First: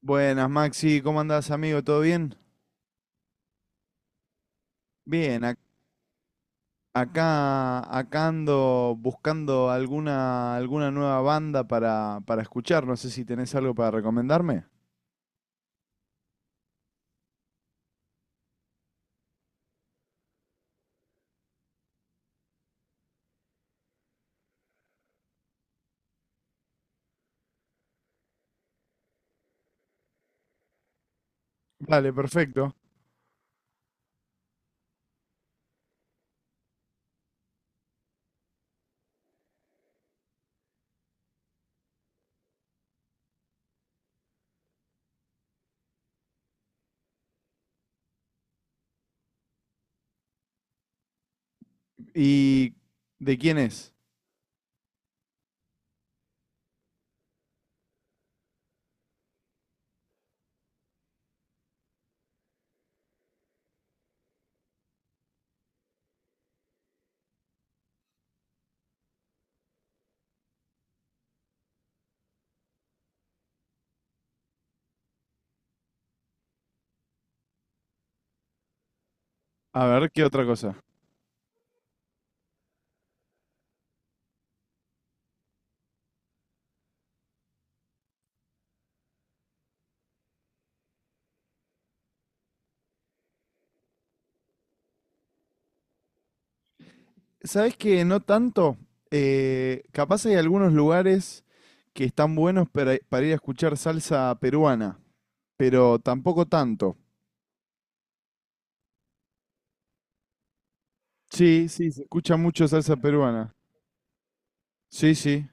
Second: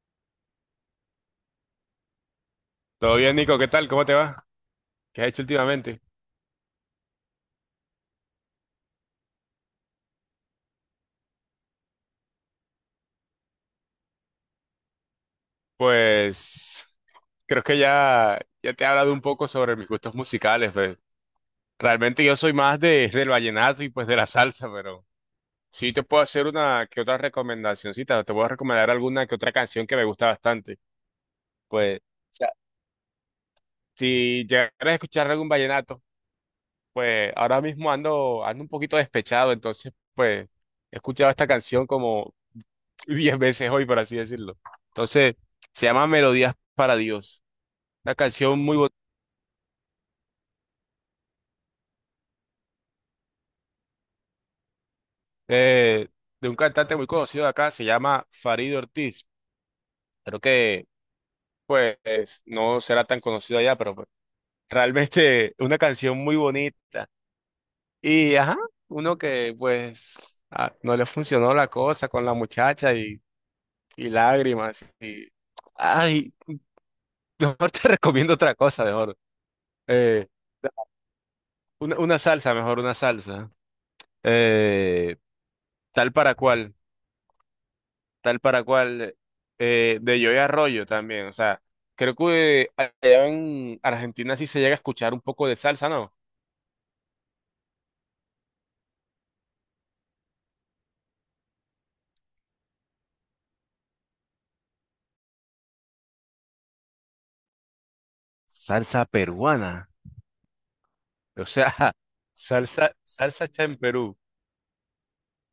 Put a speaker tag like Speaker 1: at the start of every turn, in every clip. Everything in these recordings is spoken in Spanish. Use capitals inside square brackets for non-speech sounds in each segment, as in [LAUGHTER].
Speaker 1: Buenas, Maxi, ¿cómo andás, amigo? ¿Todo bien?
Speaker 2: Todo bien, Nico, ¿qué tal? ¿Cómo te va? ¿Qué has hecho
Speaker 1: Bien, ac-
Speaker 2: últimamente?
Speaker 1: acá ando buscando alguna nueva banda para escuchar. No sé si tenés algo para recomendarme.
Speaker 2: Pues creo que ya te he hablado un poco sobre mis gustos musicales, pues. Realmente yo soy más del vallenato y pues de la salsa, pero sí te puedo hacer una que otra recomendacioncita, te puedo recomendar alguna que otra canción que me gusta bastante. Pues, o
Speaker 1: Vale,
Speaker 2: sea,
Speaker 1: perfecto.
Speaker 2: si llegaras a escuchar algún vallenato, pues ahora mismo ando un poquito despechado, entonces pues he escuchado esta canción como [LAUGHS] 10 veces hoy, por así decirlo. Entonces, se llama Melodías para Dios. Una canción muy bo-
Speaker 1: ¿Y de quién es?
Speaker 2: eh, de un cantante muy conocido de acá, se llama Farid Ortiz. Creo que pues no será tan conocido allá, pero pues, [LAUGHS] realmente una canción muy bonita. Y ajá, uno que pues no le funcionó la cosa con la muchacha y lágrimas y ay, mejor te [LAUGHS] recomiendo otra cosa, mejor.
Speaker 1: A ver, ¿qué
Speaker 2: Eh,
Speaker 1: otra cosa?
Speaker 2: una salsa, mejor una salsa. Eh, Tal para cual, tal para cual. De Joey Arroyo también. O sea, creo que allá en Argentina sí se llega a escuchar un poco de salsa, ¿no?
Speaker 1: ¿Sabés que no tanto? Capaz hay algunos lugares que están buenos para ir a escuchar salsa peruana, pero tampoco tanto.
Speaker 2: Salsa peruana. O
Speaker 1: Sí,
Speaker 2: sea,
Speaker 1: sí,
Speaker 2: [LAUGHS]
Speaker 1: se escucha mucho
Speaker 2: salsa,
Speaker 1: salsa
Speaker 2: salsa
Speaker 1: peruana.
Speaker 2: hecha en Perú.
Speaker 1: Sí, sí.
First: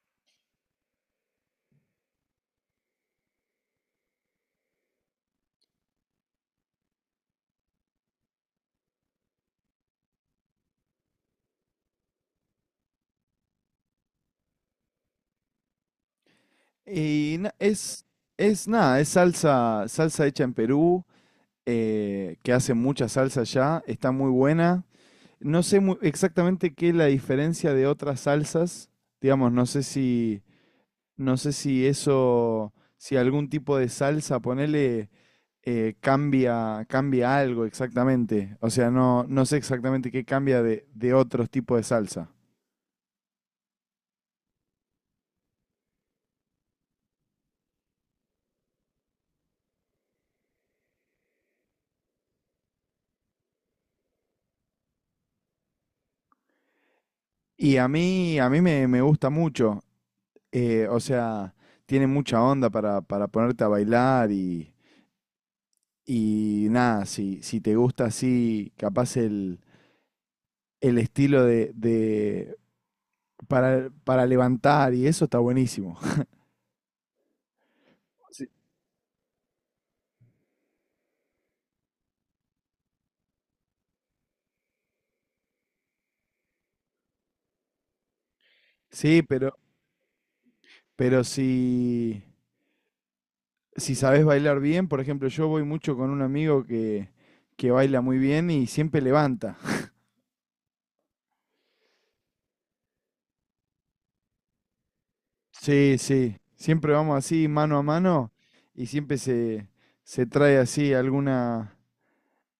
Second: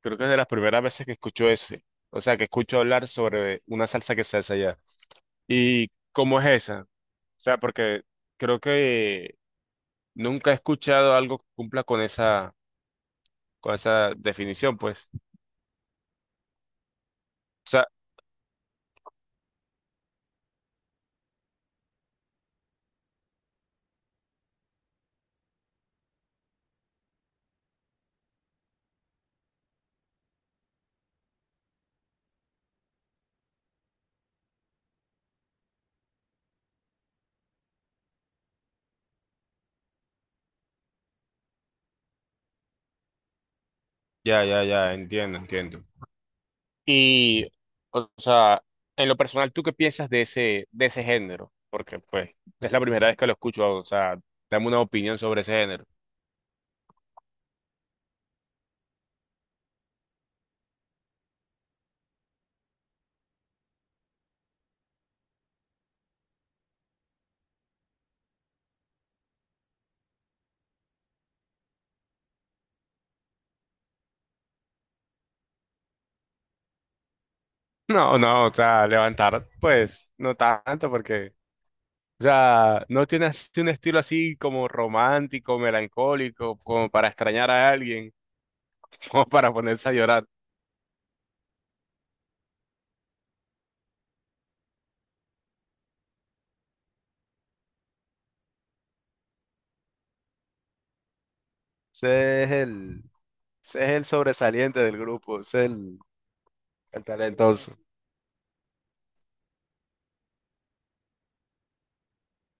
Speaker 2: Creo que es de las primeras veces que escucho ese. O sea, que escucho hablar sobre una salsa que se hace allá. ¿Y cómo es esa? O sea, porque creo que nunca he escuchado algo que cumpla con esa definición, pues.
Speaker 1: Y na-
Speaker 2: O sea,
Speaker 1: es, es nada, es salsa, salsa hecha en Perú, que hace mucha salsa allá, está muy buena. No sé mu- Exactamente qué es la diferencia de otras salsas, digamos, no sé si eso, si algún tipo de salsa, ponele, cambia algo exactamente. O sea, no sé exactamente qué cambia de otros tipos de salsa.
Speaker 2: ya, ya, ya, entiendo, entiendo. Y, o sea, en lo personal, ¿tú qué piensas de ese género? Porque, pues, es la primera vez que lo escucho, o sea, dame una opinión sobre ese género. [LAUGHS]
Speaker 1: Y me gusta mucho. O sea, tiene mucha onda para ponerte a bailar y nada, si te gusta así, el estilo para levantar y eso está buenísimo. [LAUGHS]
Speaker 2: No,
Speaker 1: Sí.
Speaker 2: no, o sea, levantar, pues, no tanto, porque, o sea, no tiene así un estilo así como romántico, melancólico, como para extrañar a alguien, [LAUGHS]
Speaker 1: Sí,
Speaker 2: como para
Speaker 1: pero,
Speaker 2: ponerse a llorar.
Speaker 1: pero si, si sabes bailar bien, por ejemplo, yo voy mucho con un amigo que baila muy bien y siempre levanta.
Speaker 2: Ese es el, Ese es el sobresaliente del grupo, ese es
Speaker 1: Sí,
Speaker 2: el,
Speaker 1: sí, siempre
Speaker 2: el
Speaker 1: vamos así
Speaker 2: talentoso.
Speaker 1: mano a mano y se trae así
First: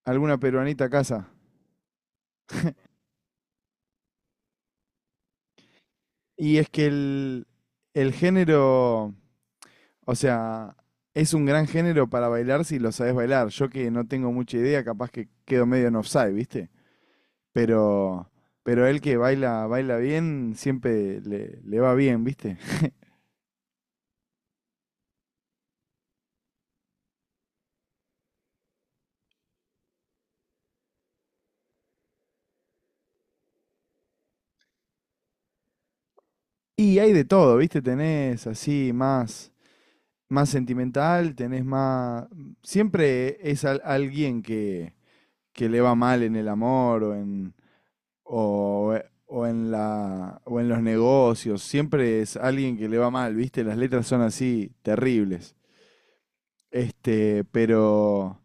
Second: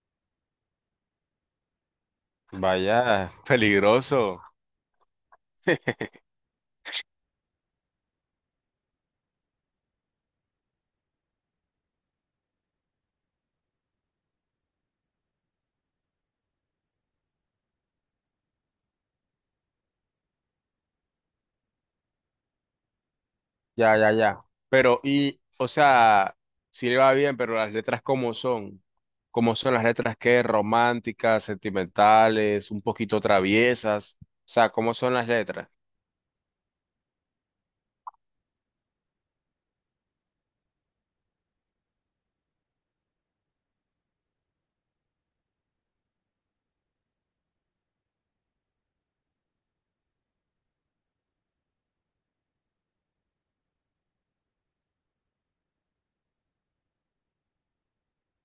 Speaker 1: alguna peruanita a casa.
Speaker 2: Vaya, peligroso. [LAUGHS]
Speaker 1: Y es que el género, o sea, es un gran género para bailar si lo sabes bailar. Yo que no tengo mucha idea, capaz que quedo medio en offside, ¿viste? Pero, pero él que baila, baila bien, le va bien, ¿viste?
Speaker 2: Ya, ya, ya. Pero, y, o sea, sí le va bien, pero las letras cómo son las letras qué románticas, sentimentales, un poquito traviesas, o sea, cómo son las letras.
Speaker 1: Y hay de todo, ¿viste? Tenés así más, más sentimental, tenés más. Siempre es alguien que le va mal en el amor o, o en los negocios, siempre es alguien que le va mal, ¿viste? Las letras son así terribles. Este,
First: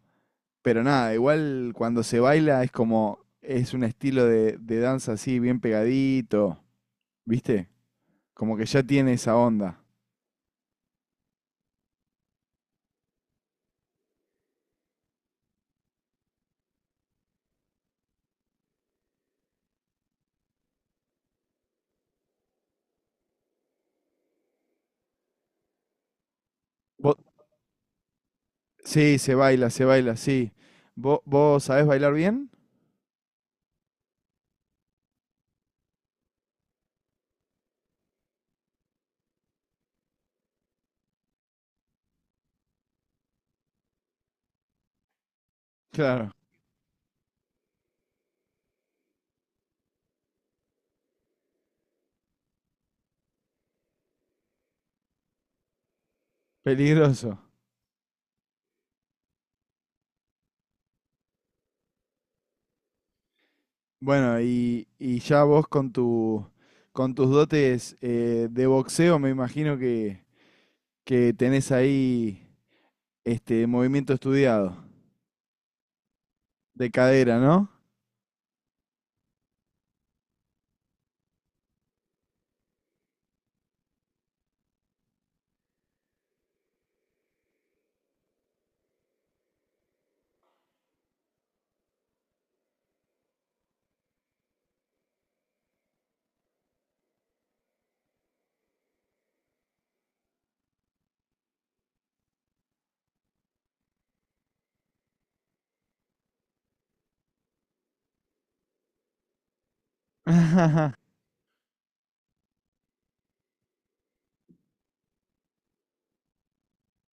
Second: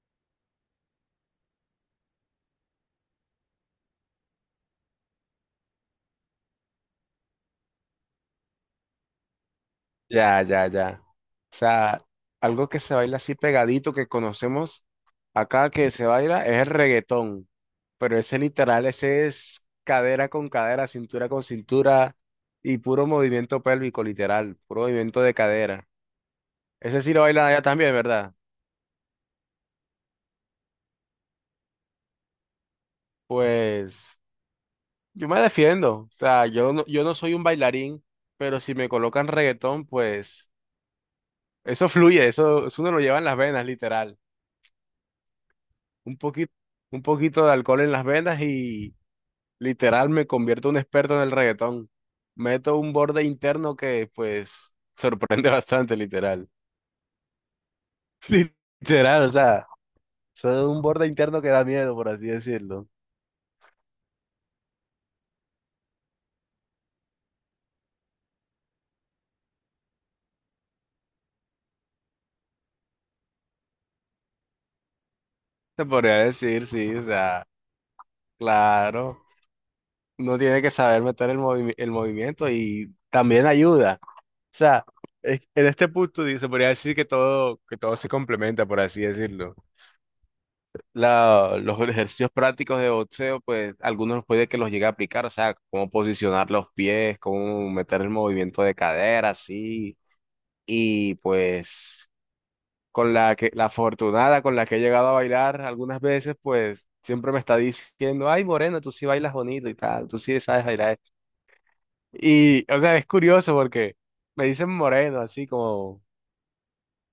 Speaker 1: pero nada, igual cuando se baila es como, es un estilo de danza así, bien pegadito, ¿viste? Como que ya tiene esa onda.
Speaker 2: Ya, ya, ya. O sea, algo que se baila así pegadito que conocemos acá que se baila es el reggaetón, pero ese literal, ese es cadera con cadera, cintura con cintura y puro movimiento pélvico, literal, puro movimiento de cadera. Ese sí
Speaker 1: Vo-
Speaker 2: lo baila allá también, ¿verdad?
Speaker 1: sí, se baila, sí. Vos sabés bailar bien?
Speaker 2: Pues yo me defiendo, o sea, yo no soy un bailarín, pero si me colocan reggaetón, pues eso fluye, eso uno lo lleva en las venas, literal. un
Speaker 1: Claro,
Speaker 2: poquito, un poquito de alcohol en las venas y literal me convierto en un experto en el reggaetón. Meto un borde interno que pues [LAUGHS] sorprende bastante, literal.
Speaker 1: peligroso.
Speaker 2: [LAUGHS] Literal, o sea, soy un borde interno que da miedo, por así decirlo.
Speaker 1: Bueno, y ya vos con tus dotes de boxeo, me imagino que tenés ahí este movimiento estudiado
Speaker 2: Se podría decir,
Speaker 1: de
Speaker 2: sí, o
Speaker 1: cadera,
Speaker 2: sea,
Speaker 1: ¿no?
Speaker 2: claro, uno tiene que saber meter el movimiento y también ayuda. O sea, en este punto se podría decir que todo se complementa, por así decirlo. Los ejercicios prácticos de boxeo, pues algunos puede que los llegue a aplicar, o sea, cómo posicionar los pies, cómo meter el movimiento de cadera, así. Y pues con la que la afortunada con la que he llegado a bailar algunas veces, pues siempre me está diciendo, ay, Moreno, tú sí bailas bonito y tal, tú sí sabes bailar.
Speaker 1: [LAUGHS]
Speaker 2: Esto. Y, o sea, es curioso porque me dicen Moreno, así como,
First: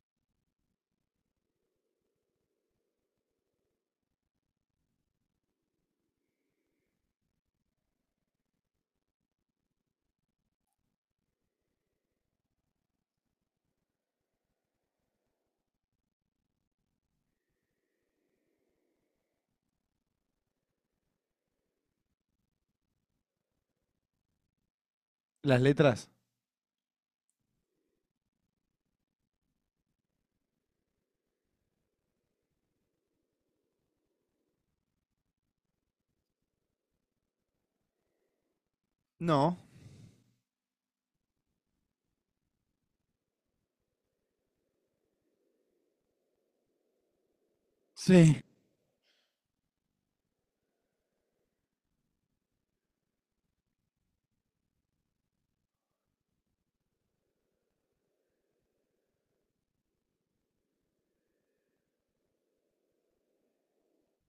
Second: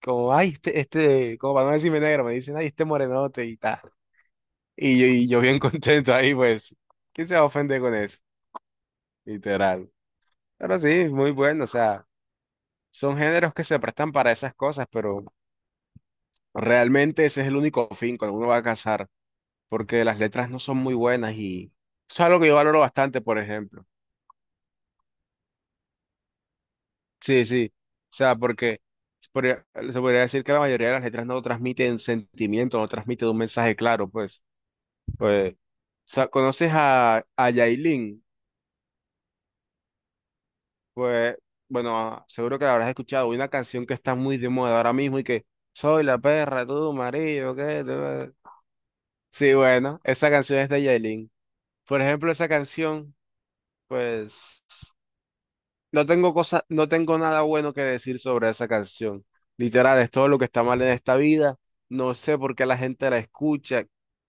Speaker 2: como, ay, este, como para no decirme negro, me dicen, ay, este morenote y tal. Y yo bien [LAUGHS] contento ahí, pues, ¿quién se va a ofender con eso? Literal. Pero sí, muy bueno, o sea, son géneros que se prestan para esas cosas, pero realmente ese es el único fin cuando uno va a casar, porque las letras no son muy buenas y eso es algo que yo valoro bastante, por ejemplo.
Speaker 1: ¿Las letras?
Speaker 2: Sí, sí, o sea, porque se podría se podría decir que la mayoría de las letras no transmiten sentimiento, no transmiten un mensaje claro, pues. Pues, o sea, ¿conoces a Yailin?
Speaker 1: No.
Speaker 2: Pues, bueno, seguro que la habrás escuchado. Una canción que está muy de moda ahora mismo y que soy la perra, tú, marido, ¿qué?
Speaker 1: Sí,
Speaker 2: Sí, bueno, esa canción es de Yailin. Por ejemplo, esa canción, pues, no tengo cosa, no tengo nada bueno que decir sobre esa canción. Literal, es todo lo que está mal en esta vida. No sé por qué la gente la escucha,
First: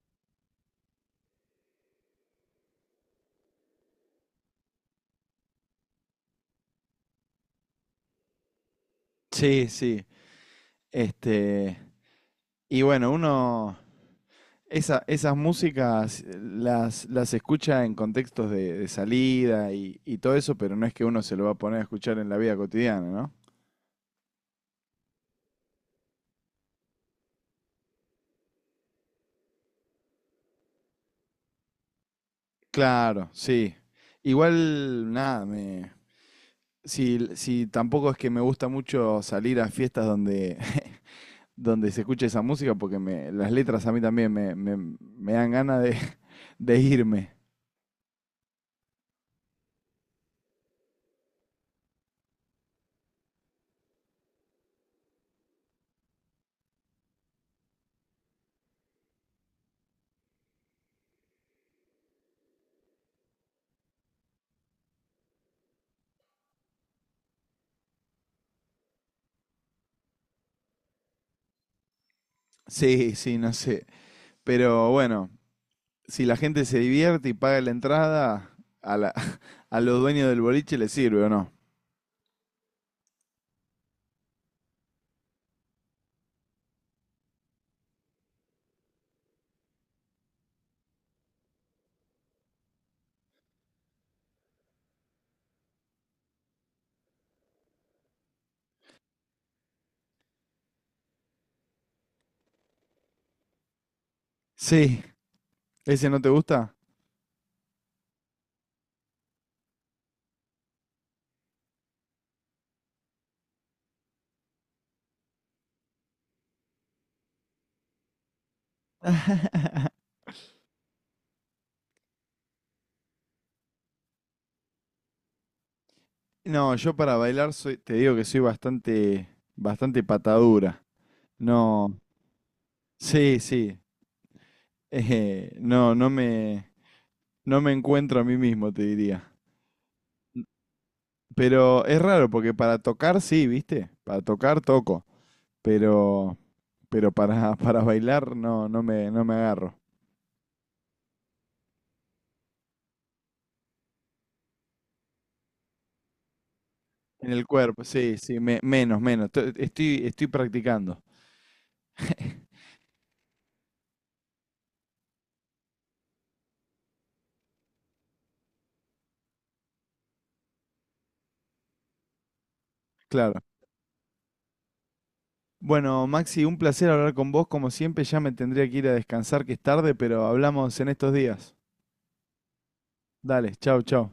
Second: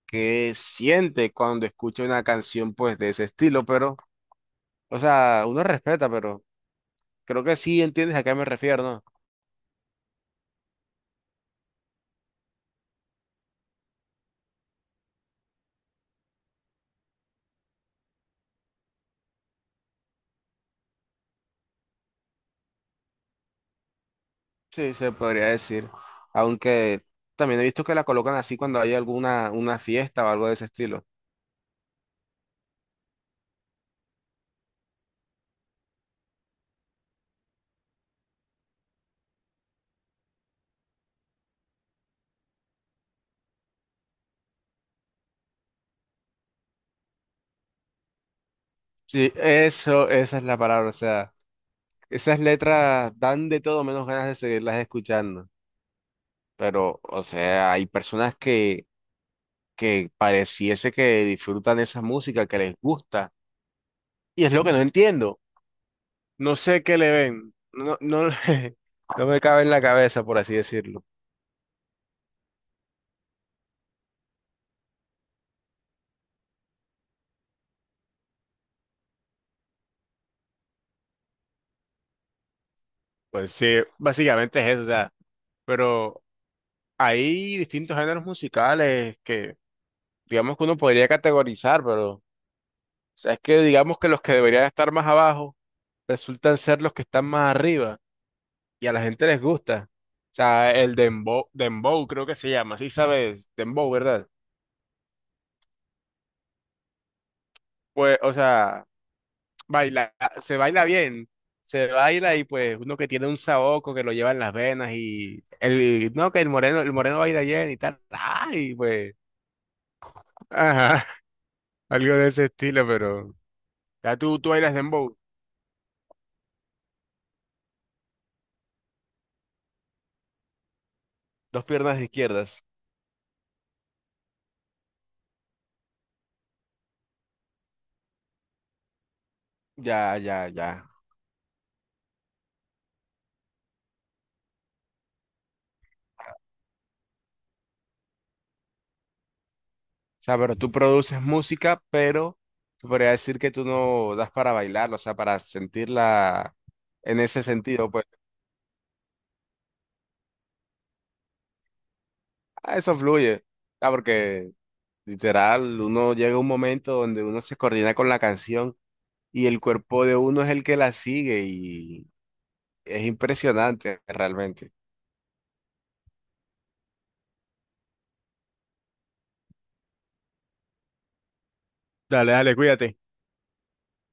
Speaker 2: qué siente cuando escucha una canción, pues, de ese estilo, pero, o sea, uno respeta, pero creo que sí entiendes a qué me refiero, ¿no?
Speaker 1: sí, sí. Este, y bueno, uno esas músicas las escucha en contextos de salida y todo eso, pero no es que uno se lo va a poner a escuchar en la vida cotidiana, ¿no?
Speaker 2: Sí, se podría decir. Aunque también he visto que la colocan así cuando hay alguna una fiesta o algo de ese estilo.
Speaker 1: Claro, sí. Igual, nada, me, si tampoco es que me gusta mucho salir a fiestas donde, [LAUGHS] donde se escucha esa música, porque me, las letras a mí también me dan ganas [LAUGHS] de irme.
Speaker 2: Sí, eso, esa es la palabra. O sea, esas letras dan de todo menos ganas de seguirlas escuchando. Pero, o sea, hay personas que pareciese que disfrutan esa música, que les gusta. Y es lo que no entiendo. No sé qué le ven. No, no, [LAUGHS] no me cabe en la cabeza, por así decirlo.
Speaker 1: Sí, sí, no sé. Pero bueno, si la gente se divierte y paga la entrada, a, la, [LAUGHS] a los dueños del boliche les sirve o no.
Speaker 2: Pues sí, básicamente es eso. O sea, pero. Hay distintos géneros musicales que, digamos que uno podría categorizar, pero, o sea, es que digamos que los que deberían estar más abajo resultan ser los que están más arriba y a la gente les gusta. O sea, el dembow, dembow creo que se llama, sí sabes, dembow, ¿verdad?
Speaker 1: Sí, ¿ese no te gusta?
Speaker 2: Pues, o sea, baila, se baila bien, se baila y pues uno que tiene un saoco que lo lleva en las venas y el, no, que el moreno baila bien y tal, ay, pues,
Speaker 1: [LAUGHS]
Speaker 2: ajá, [LAUGHS] algo de ese estilo, pero. Ya tú bailas dembow.
Speaker 1: No, yo para bailar soy, te digo que soy bastante, bastante patadura.
Speaker 2: Dos
Speaker 1: No,
Speaker 2: piernas izquierdas.
Speaker 1: sí, sí. Eh, no, no me, no me encuentro a mí mismo, te diría.
Speaker 2: Ya, ya, ya.
Speaker 1: Pero es raro, porque para tocar sí, ¿viste? Para tocar toco, pero, [LAUGHS] para bailar no, no me agarro.
Speaker 2: O sea, pero tú produces música, pero tú podría decir que tú no das para bailar, o sea, para sentirla en
Speaker 1: En
Speaker 2: ese
Speaker 1: el cuerpo,
Speaker 2: sentido, pues
Speaker 1: sí, sí, menos, menos. Estoy, estoy practicando,
Speaker 2: eso fluye. Ah, porque literal, uno llega a un momento donde uno se coordina con la canción y el cuerpo de uno es el que la sigue y es
Speaker 1: claro.
Speaker 2: impresionante realmente.
Speaker 1: Bueno, Maxi, un placer hablar con vos. Como siempre, ya me tendría que ir a descansar, que es tarde, pero hablamos en estos días.
Speaker 2: Dale, dale, cuídate.
Speaker 1: Dale, chau, chau.